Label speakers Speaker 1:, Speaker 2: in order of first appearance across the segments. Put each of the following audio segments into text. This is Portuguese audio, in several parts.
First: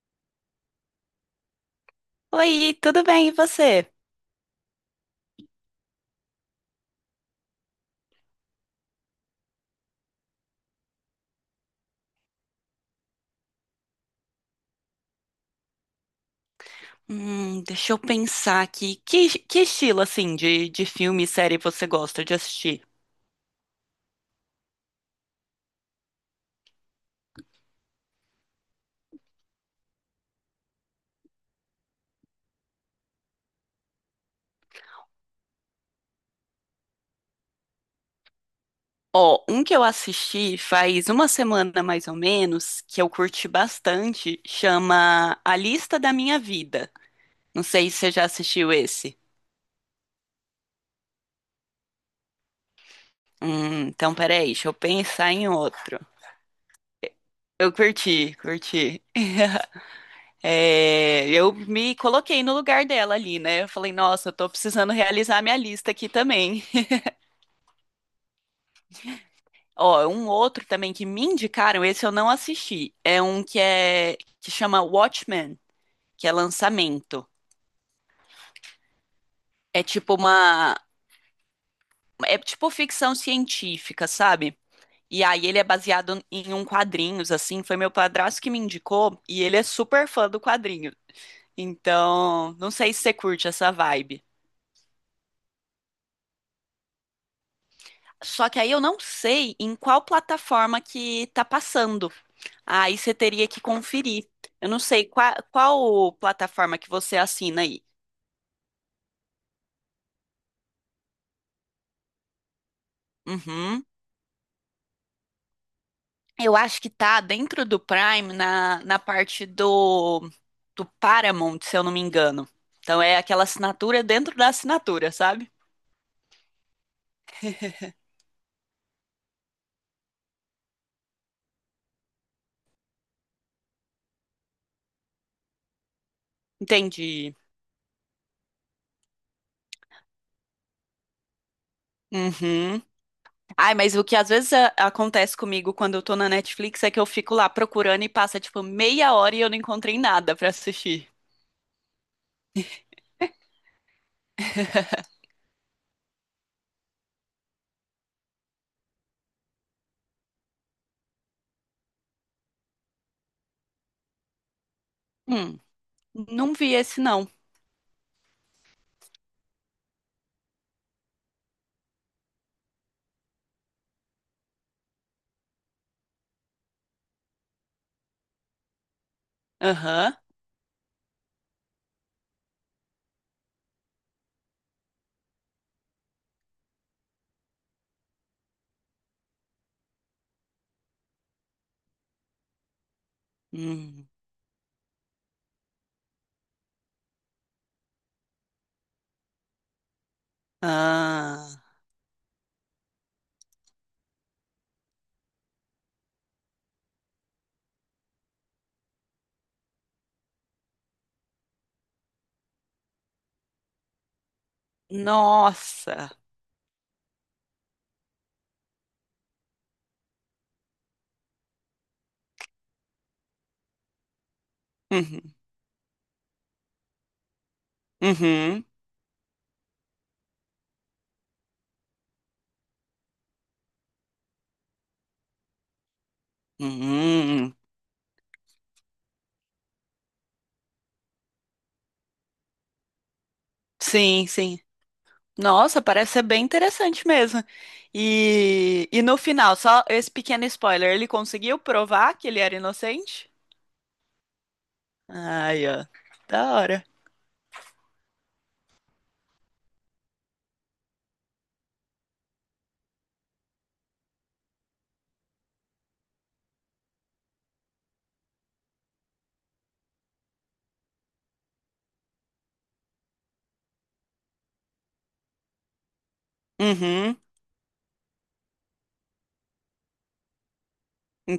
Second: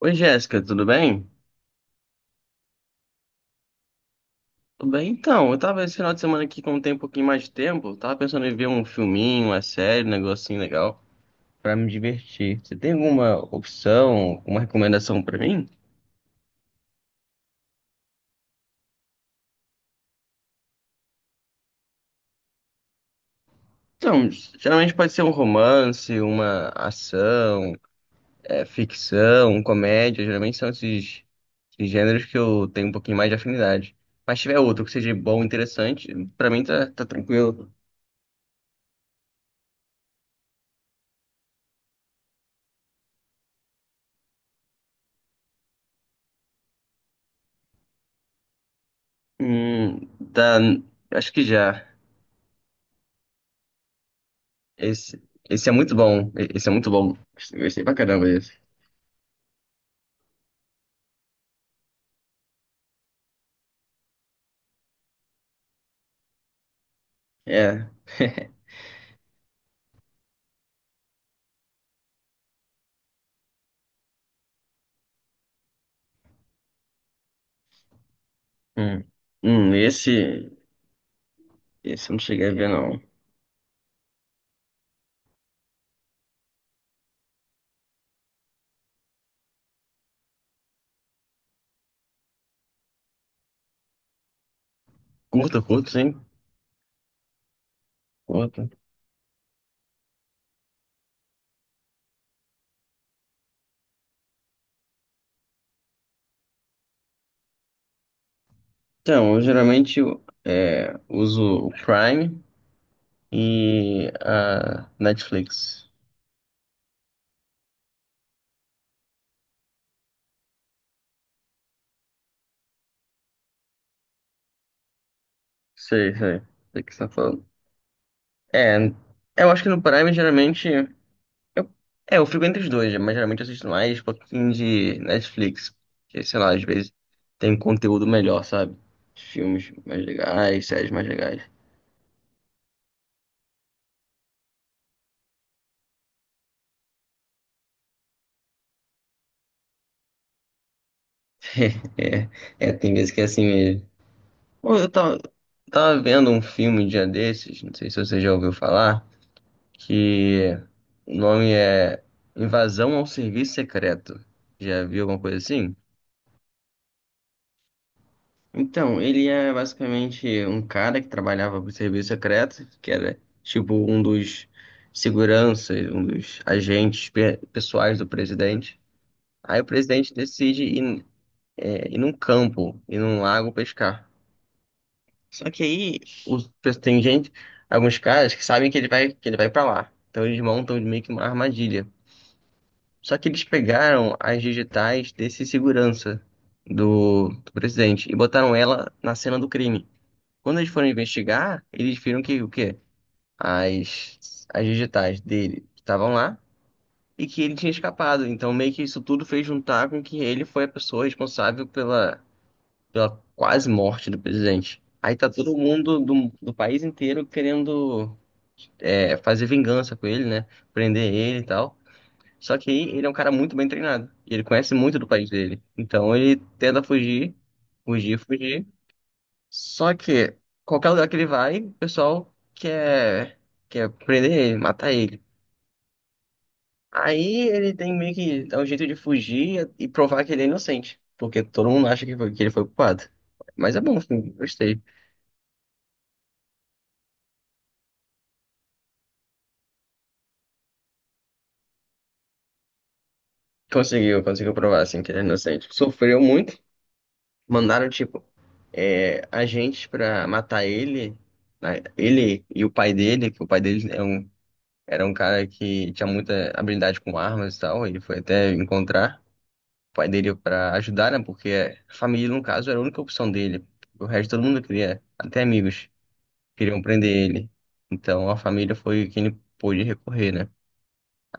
Speaker 1: Oi, Jéssica, tudo bem?
Speaker 2: Oi, tudo bem, e você?
Speaker 1: Tudo bem, então. Eu tava esse final de semana aqui com um tempo, um pouquinho mais de tempo. Tava pensando em ver um filminho, uma série, um negocinho legal pra me divertir. Você tem alguma opção, uma recomendação pra mim?
Speaker 2: Deixa eu pensar aqui. Que estilo, assim, de filme e série você gosta de assistir?
Speaker 1: Então, geralmente pode ser um romance, uma ação, ficção, um comédia. Geralmente são esses gêneros que eu tenho um pouquinho mais de afinidade. Mas se tiver outro que seja bom, interessante, pra mim tá tranquilo.
Speaker 2: Ó, um que eu assisti faz uma semana mais ou menos, que eu curti bastante, chama A Lista da Minha Vida. Não sei se você já assistiu esse.
Speaker 1: Hum, tá, acho que já.
Speaker 2: Então peraí, deixa eu
Speaker 1: Esse,
Speaker 2: pensar em
Speaker 1: esse é muito
Speaker 2: outro.
Speaker 1: bom. Esse é muito bom. Eu
Speaker 2: Eu
Speaker 1: gostei pra caramba
Speaker 2: curti,
Speaker 1: desse.
Speaker 2: curti. É, eu me coloquei no lugar dela ali, né? Eu falei, nossa, eu tô precisando realizar minha lista aqui também.
Speaker 1: É.
Speaker 2: Ó, um outro também que me indicaram, esse eu não assisti. É um que é que chama Watchmen, que é lançamento.
Speaker 1: Hum.
Speaker 2: É tipo
Speaker 1: Esse.
Speaker 2: uma
Speaker 1: Esse eu não
Speaker 2: É
Speaker 1: cheguei a ver,
Speaker 2: tipo
Speaker 1: não.
Speaker 2: ficção científica, sabe? E aí ele é baseado em um quadrinhos assim, foi meu padrasto que me indicou e ele é super fã do quadrinho. Então, não sei se você curte essa vibe.
Speaker 1: Curto, curto, sim.
Speaker 2: Só que
Speaker 1: Curto.
Speaker 2: aí eu não sei em qual plataforma que tá passando. Aí você teria que conferir. Eu não sei qual plataforma que você assina aí.
Speaker 1: Então, eu geralmente uso o Prime
Speaker 2: Uhum.
Speaker 1: e a Netflix.
Speaker 2: Eu acho que tá dentro do Prime, na parte do, do Paramount, se eu não me engano. Então é aquela assinatura dentro da assinatura, sabe?
Speaker 1: Sei, sei. Sei o que você tá falando. É, eu acho que no Prime geralmente. Eu, eu fico entre os dois, mas geralmente eu assisto mais um pouquinho de Netflix. Que, sei lá, às vezes
Speaker 2: Entendi.
Speaker 1: tem conteúdo melhor, sabe? Filmes mais legais, séries mais legais.
Speaker 2: Uhum. Ai, mas o que às vezes acontece comigo quando eu tô na Netflix é que eu fico lá procurando e passa tipo meia hora e eu não encontrei nada pra assistir.
Speaker 1: É, tem vezes que é assim mesmo. Pô, tava vendo um filme um dia desses, não sei se você já ouviu falar, que o nome é Invasão ao Serviço Secreto. Já viu alguma coisa
Speaker 2: Hum,
Speaker 1: assim?
Speaker 2: não vi esse não.
Speaker 1: Então, ele é basicamente um cara que trabalhava pro serviço secreto, que era tipo um dos seguranças, um dos agentes pessoais do presidente. Aí o presidente
Speaker 2: Aham.
Speaker 1: decide ir num campo, ir num lago pescar. Só que aí os, tem gente, alguns caras que sabem que ele vai para lá. Então eles montam meio que uma armadilha. Só que eles
Speaker 2: Hum.
Speaker 1: pegaram as digitais desse segurança do presidente e botaram ela na cena do crime. Quando eles foram
Speaker 2: Ah.
Speaker 1: investigar, eles viram que o quê? As digitais dele estavam lá e que ele tinha escapado. Então, meio que isso tudo fez juntar com que ele foi a pessoa responsável pela quase morte do presidente. Aí tá todo mundo
Speaker 2: Nossa.
Speaker 1: do país inteiro querendo fazer vingança com ele, né? Prender ele e tal. Só que aí ele é um cara muito bem treinado. E ele conhece muito do país
Speaker 2: Uhum.
Speaker 1: dele. Então ele tenta
Speaker 2: Uhum.
Speaker 1: fugir. Só que qualquer lugar que ele vai, quer prender ele, matar ele. Aí
Speaker 2: Uhum.
Speaker 1: ele tem meio que dar um jeito de fugir e provar que ele é inocente, porque todo mundo acha que ele foi culpado. Mas é bom,
Speaker 2: Sim,
Speaker 1: assim,
Speaker 2: sim.
Speaker 1: gostei.
Speaker 2: Nossa, parece ser bem interessante mesmo. E no final, só esse pequeno spoiler, ele conseguiu provar que ele era inocente?
Speaker 1: Conseguiu, conseguiu provar assim que ele é
Speaker 2: Ai,
Speaker 1: inocente.
Speaker 2: ó,
Speaker 1: Sofreu
Speaker 2: da
Speaker 1: muito,
Speaker 2: hora.
Speaker 1: mandaram agentes pra matar ele, né? Ele e o pai dele, que o pai dele é um, era um cara que tinha muita habilidade com armas e tal, ele foi até encontrar. Pai dele para ajudar, né? Porque a família, no caso, era a única opção dele. O resto todo mundo queria, até amigos, queriam prender
Speaker 2: Uhum,
Speaker 1: ele. Então a família foi quem ele pôde recorrer, né?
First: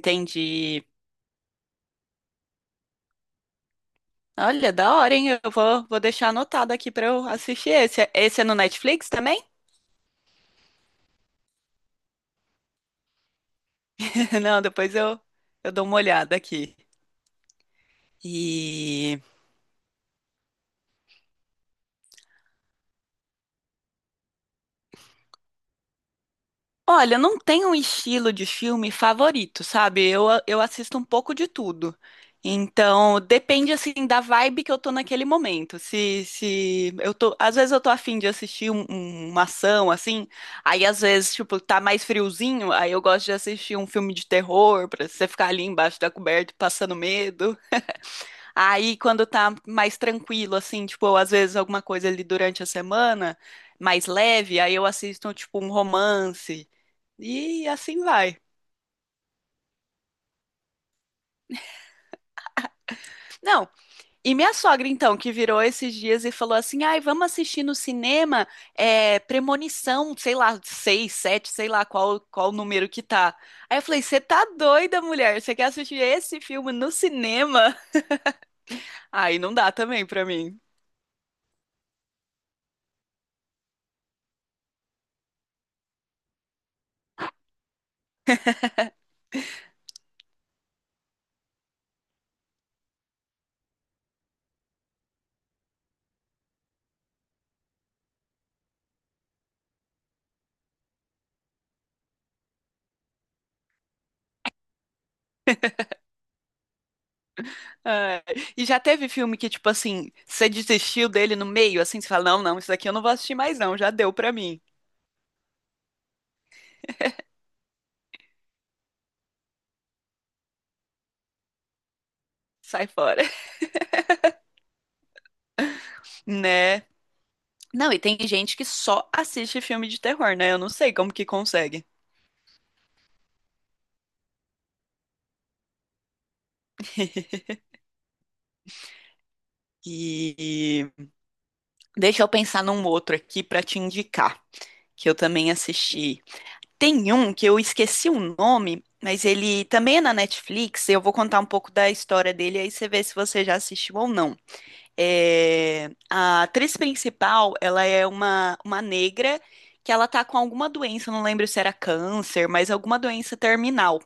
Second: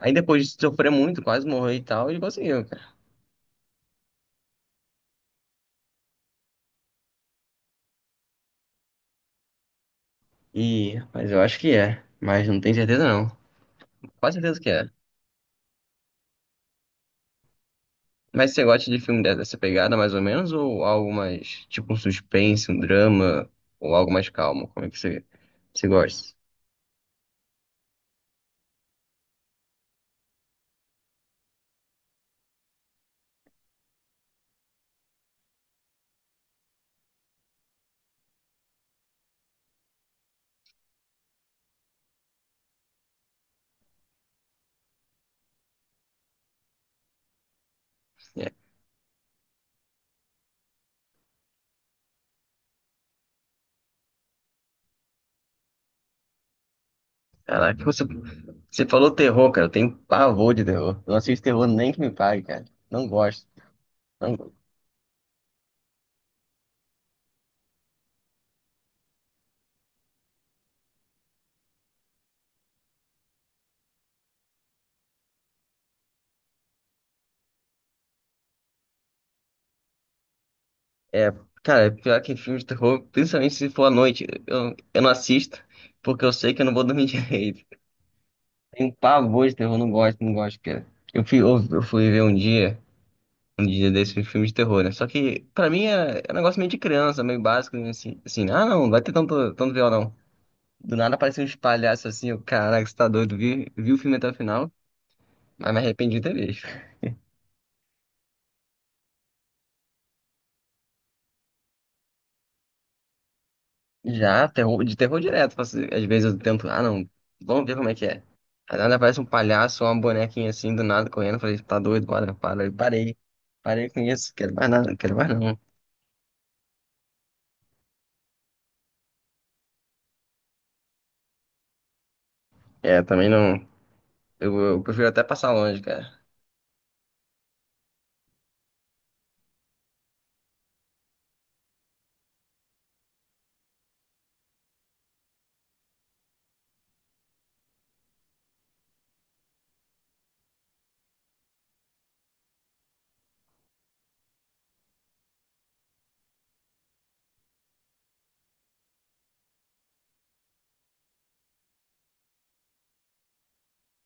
Speaker 1: Aí depois de sofrer muito, quase morrer e tal, ele conseguiu, cara.
Speaker 2: Olha, da hora, hein? Eu vou, vou deixar anotado aqui pra eu assistir esse. Esse é no Netflix também?
Speaker 1: E, mas eu acho que é. Mas não tenho certeza não. Quase certeza
Speaker 2: Não,
Speaker 1: que é.
Speaker 2: depois eu dou uma olhada aqui.
Speaker 1: Mas você gosta de
Speaker 2: E
Speaker 1: filme dessa pegada, mais ou menos, ou algo mais, tipo um suspense, um drama, ou algo mais calmo? Como é que você gosta?
Speaker 2: olha, não tem um estilo de filme favorito, sabe? Eu assisto um pouco de tudo. Então, depende, assim, da vibe que eu tô naquele momento. Se eu tô... Às vezes eu tô afim de assistir uma ação, assim. Aí, às vezes, tipo, tá mais friozinho. Aí eu gosto de assistir um filme de terror, pra você ficar ali embaixo da coberta passando medo. Aí, quando tá mais tranquilo, assim, tipo, às vezes alguma coisa ali durante a semana, mais leve. Aí eu assisto, tipo, um romance. E
Speaker 1: Caraca,
Speaker 2: assim vai.
Speaker 1: você falou terror, cara. Eu tenho pavor de terror. Eu não assisto terror nem que me pague, cara. Não gosto.
Speaker 2: Não,
Speaker 1: Não...
Speaker 2: e
Speaker 1: go-
Speaker 2: minha sogra, então, que virou esses dias e falou assim: ai, vamos assistir no cinema é, Premonição, sei lá, seis, sete, sei lá qual número que tá. Aí eu falei: você tá doida, mulher? Você quer assistir esse filme no cinema? Aí não dá também pra mim.
Speaker 1: É, cara, é pior que filme de terror, principalmente se for à noite. Eu não assisto, porque eu sei que eu não vou dormir direito. Tenho pavor de terror, não gosto, não gosto, cara. Eu fui ver um dia desse um filme de terror, né? Só que, pra mim, é um negócio meio de criança, meio básico, né? Assim, assim, ah, não vai ter tanto viol, não. Do nada apareceu uns palhaços assim, eu, caraca, você tá doido, vi o filme até o final, mas me arrependi de ter visto.
Speaker 2: Ai, e já teve filme que, tipo assim, você desistiu dele no meio, assim, você fala: não, não, isso daqui eu não vou assistir mais, não, já deu pra
Speaker 1: Já,
Speaker 2: mim.
Speaker 1: de terror direto. Às vezes eu tento, ah, não, vamos ver como é que é. Aí nada, aparece um palhaço, ou uma bonequinha assim, do nada, correndo. Eu falei, tá doido, para, para. Eu
Speaker 2: Sai
Speaker 1: parei.
Speaker 2: fora,
Speaker 1: Parei com isso, quero mais nada, quero mais não.
Speaker 2: né? Não, e tem gente que só assiste filme de terror, né? Eu não sei como que consegue.
Speaker 1: É, também não. Eu prefiro até passar longe, cara.
Speaker 2: E deixa eu pensar num outro aqui pra te indicar, que eu também assisti. Tem um que eu esqueci o nome, mas ele também é na Netflix. Eu vou contar um pouco da história dele, aí você vê se você já assistiu ou não. É, a atriz principal, ela é uma negra que ela tá com alguma doença, eu não lembro se era câncer, mas alguma doença terminal.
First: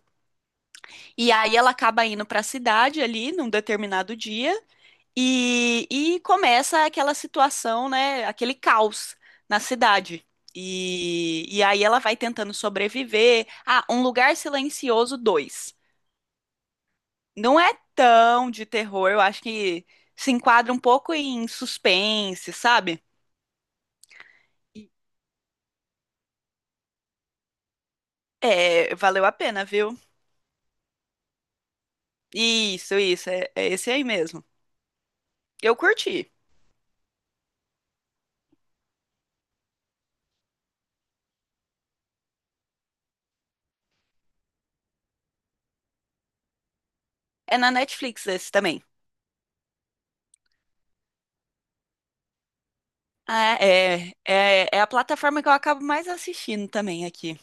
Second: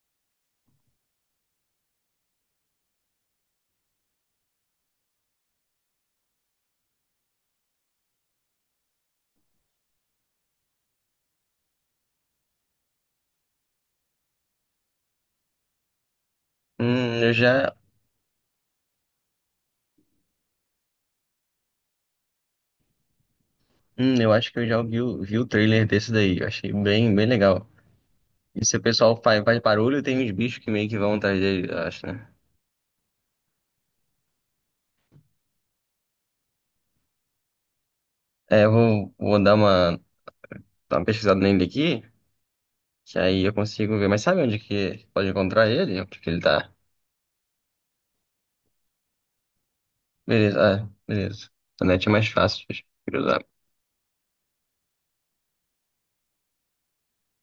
Speaker 2: E aí ela acaba indo para a cidade ali num determinado dia e começa aquela situação, né? Aquele caos na cidade. E aí ela vai tentando sobreviver. Ah, Um Lugar Silencioso dois.
Speaker 1: Eu
Speaker 2: Não é
Speaker 1: já.
Speaker 2: tão de terror, eu acho que se enquadra um pouco em suspense, sabe?
Speaker 1: Eu acho que eu já vi, vi o trailer desse daí. Eu achei bem legal. E se o
Speaker 2: É,
Speaker 1: pessoal
Speaker 2: valeu a
Speaker 1: faz
Speaker 2: pena, viu?
Speaker 1: barulho, tem uns bichos que meio que vão atrás dele, eu acho, né?
Speaker 2: Isso, é, é esse aí mesmo. Eu curti.
Speaker 1: É, eu vou, vou dar uma pesquisada nele aqui. Que aí eu consigo ver. Mas sabe onde que pode encontrar ele? Onde que ele tá?
Speaker 2: É na Netflix esse também.
Speaker 1: Beleza, ah, beleza. A net é mais fácil de cruzar.
Speaker 2: Ah, é, é, é a plataforma que eu acabo mais assistindo também aqui.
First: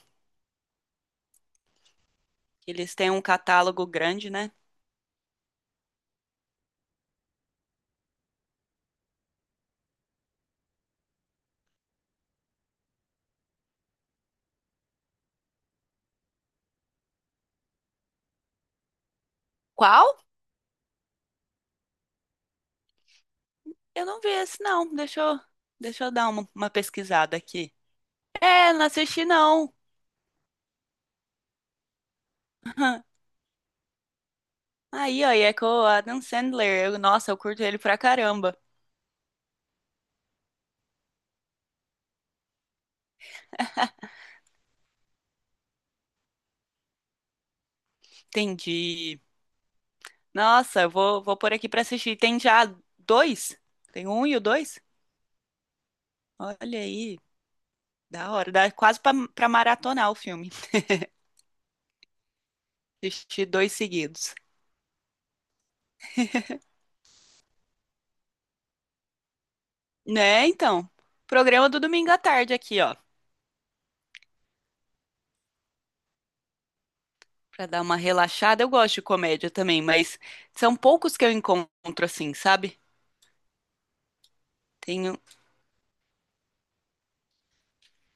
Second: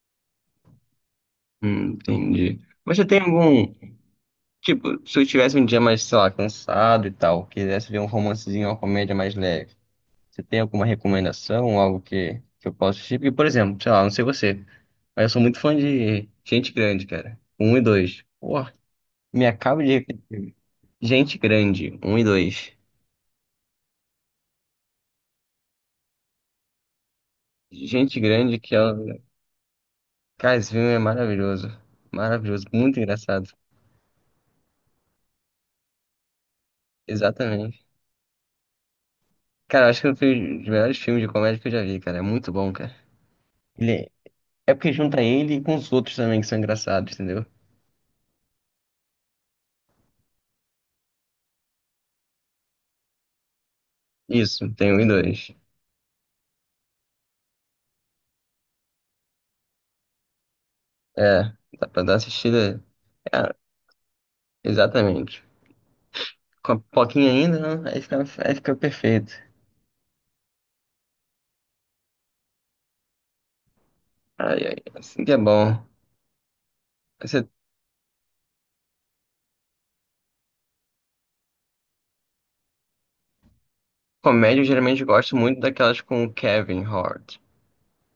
Speaker 1: Entendi.
Speaker 2: Eles
Speaker 1: Mas você
Speaker 2: têm
Speaker 1: tem
Speaker 2: um
Speaker 1: algum.
Speaker 2: catálogo grande, né?
Speaker 1: Tipo, se eu tivesse um dia mais, sei lá, cansado e tal, quisesse ver um romancezinho, uma comédia mais leve, você tem alguma recomendação, algo que eu possa assistir? Porque, por exemplo, sei lá, não sei você, mas eu sou muito fã de Gente Grande, cara. Um e dois. Pô, me acabo
Speaker 2: Qual?
Speaker 1: de. Gente Grande, um e dois.
Speaker 2: Eu não vi esse, não. Deixa eu dar uma pesquisada aqui.
Speaker 1: Gente Grande,
Speaker 2: É,
Speaker 1: que é.
Speaker 2: não assisti, não.
Speaker 1: Cara, esse filme é maravilhoso. Maravilhoso, muito engraçado.
Speaker 2: Aí, ó, e é com o Adam Sandler. Nossa, eu curto ele
Speaker 1: Exatamente.
Speaker 2: pra caramba.
Speaker 1: Cara, eu acho que foi um dos melhores filmes de comédia que eu já vi, cara. É muito bom, cara. Ele é... É porque junta ele com os outros também que são engraçados, entendeu?
Speaker 2: Entendi. Nossa, eu vou, vou pôr aqui pra assistir. Tem já dois? Tem um e o
Speaker 1: Isso,
Speaker 2: dois?
Speaker 1: tem um e dois.
Speaker 2: Olha aí, da hora. Dá quase pra maratonar o filme.
Speaker 1: É, dá pra dar assistida.
Speaker 2: Assistir
Speaker 1: É,
Speaker 2: dois seguidos.
Speaker 1: exatamente. Com a pipoquinha ainda, né? Aí fica perfeito.
Speaker 2: Né, então. Programa do domingo à tarde aqui, ó.
Speaker 1: Ai, ai, assim que é bom. Essa
Speaker 2: Pra dar uma relaxada. Eu gosto de comédia também, mas são poucos que eu encontro assim, sabe?
Speaker 1: comédia eu geralmente
Speaker 2: Tenho.
Speaker 1: gosto muito daquelas com o Kevin Hart.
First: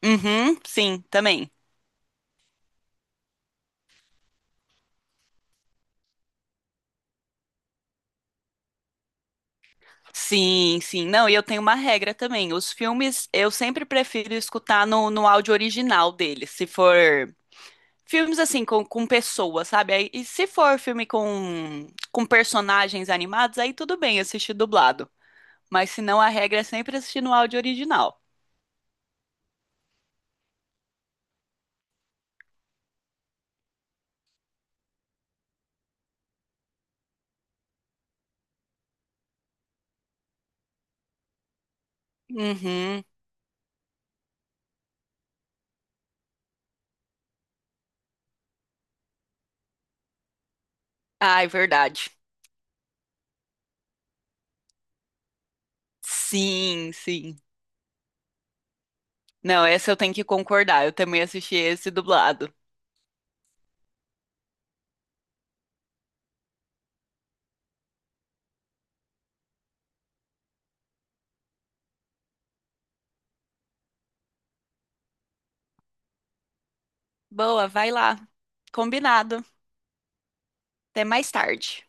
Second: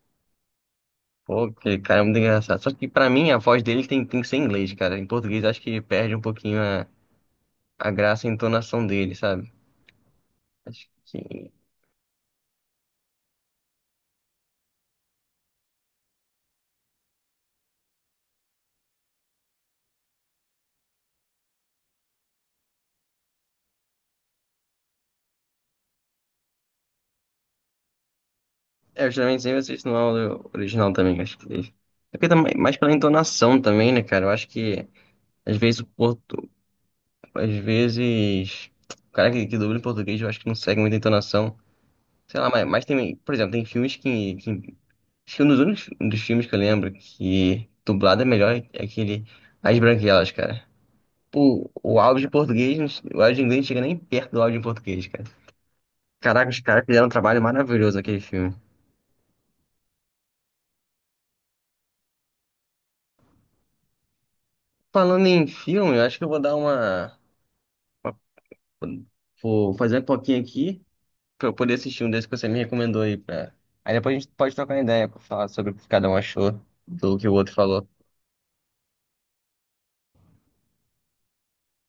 Speaker 2: Uhum, sim,
Speaker 1: Pô,
Speaker 2: também.
Speaker 1: que cara, é muito engraçado. Só que pra mim a voz dele tem que ser em inglês, cara. Em português acho que perde um pouquinho a graça e a entonação dele, sabe?
Speaker 2: Sim,
Speaker 1: Acho
Speaker 2: sim. Não, e eu
Speaker 1: que.
Speaker 2: tenho uma regra também. Os filmes eu sempre prefiro escutar no áudio original deles. Se for filmes assim, com pessoas, sabe? Aí- e se for filme com personagens animados, aí tudo bem assistir dublado. Mas se não, a regra é sempre assistir no áudio original.
Speaker 1: É, eu geralmente sempre assisto no áudio original também, acho que. É porque também, mais pela entonação também, né, cara? Eu acho que às vezes o portu... às vezes o cara que dubla em português eu acho que não segue muita entonação. Sei lá, mas
Speaker 2: Uhum.
Speaker 1: tem, por exemplo, tem filmes que... Acho que um dos únicos um dos filmes que eu lembro que dublado é melhor é aquele As Branquelas, cara.
Speaker 2: Ai,
Speaker 1: Pô,
Speaker 2: verdade.
Speaker 1: o áudio em inglês não chega nem perto do áudio em português, cara. Caraca, os caras
Speaker 2: Sim,
Speaker 1: fizeram um
Speaker 2: sim.
Speaker 1: trabalho maravilhoso naquele filme.
Speaker 2: Não, essa eu tenho que concordar. Eu também assisti esse dublado.
Speaker 1: Falando em filme, eu acho que eu vou uma- Vou fazer um pouquinho aqui pra eu poder assistir um desses que você me recomendou aí. Pra... Aí depois a gente pode trocar uma ideia pra falar sobre o que cada um achou do que o outro
Speaker 2: Boa,
Speaker 1: falou.
Speaker 2: vai lá. Combinado. Até mais tarde.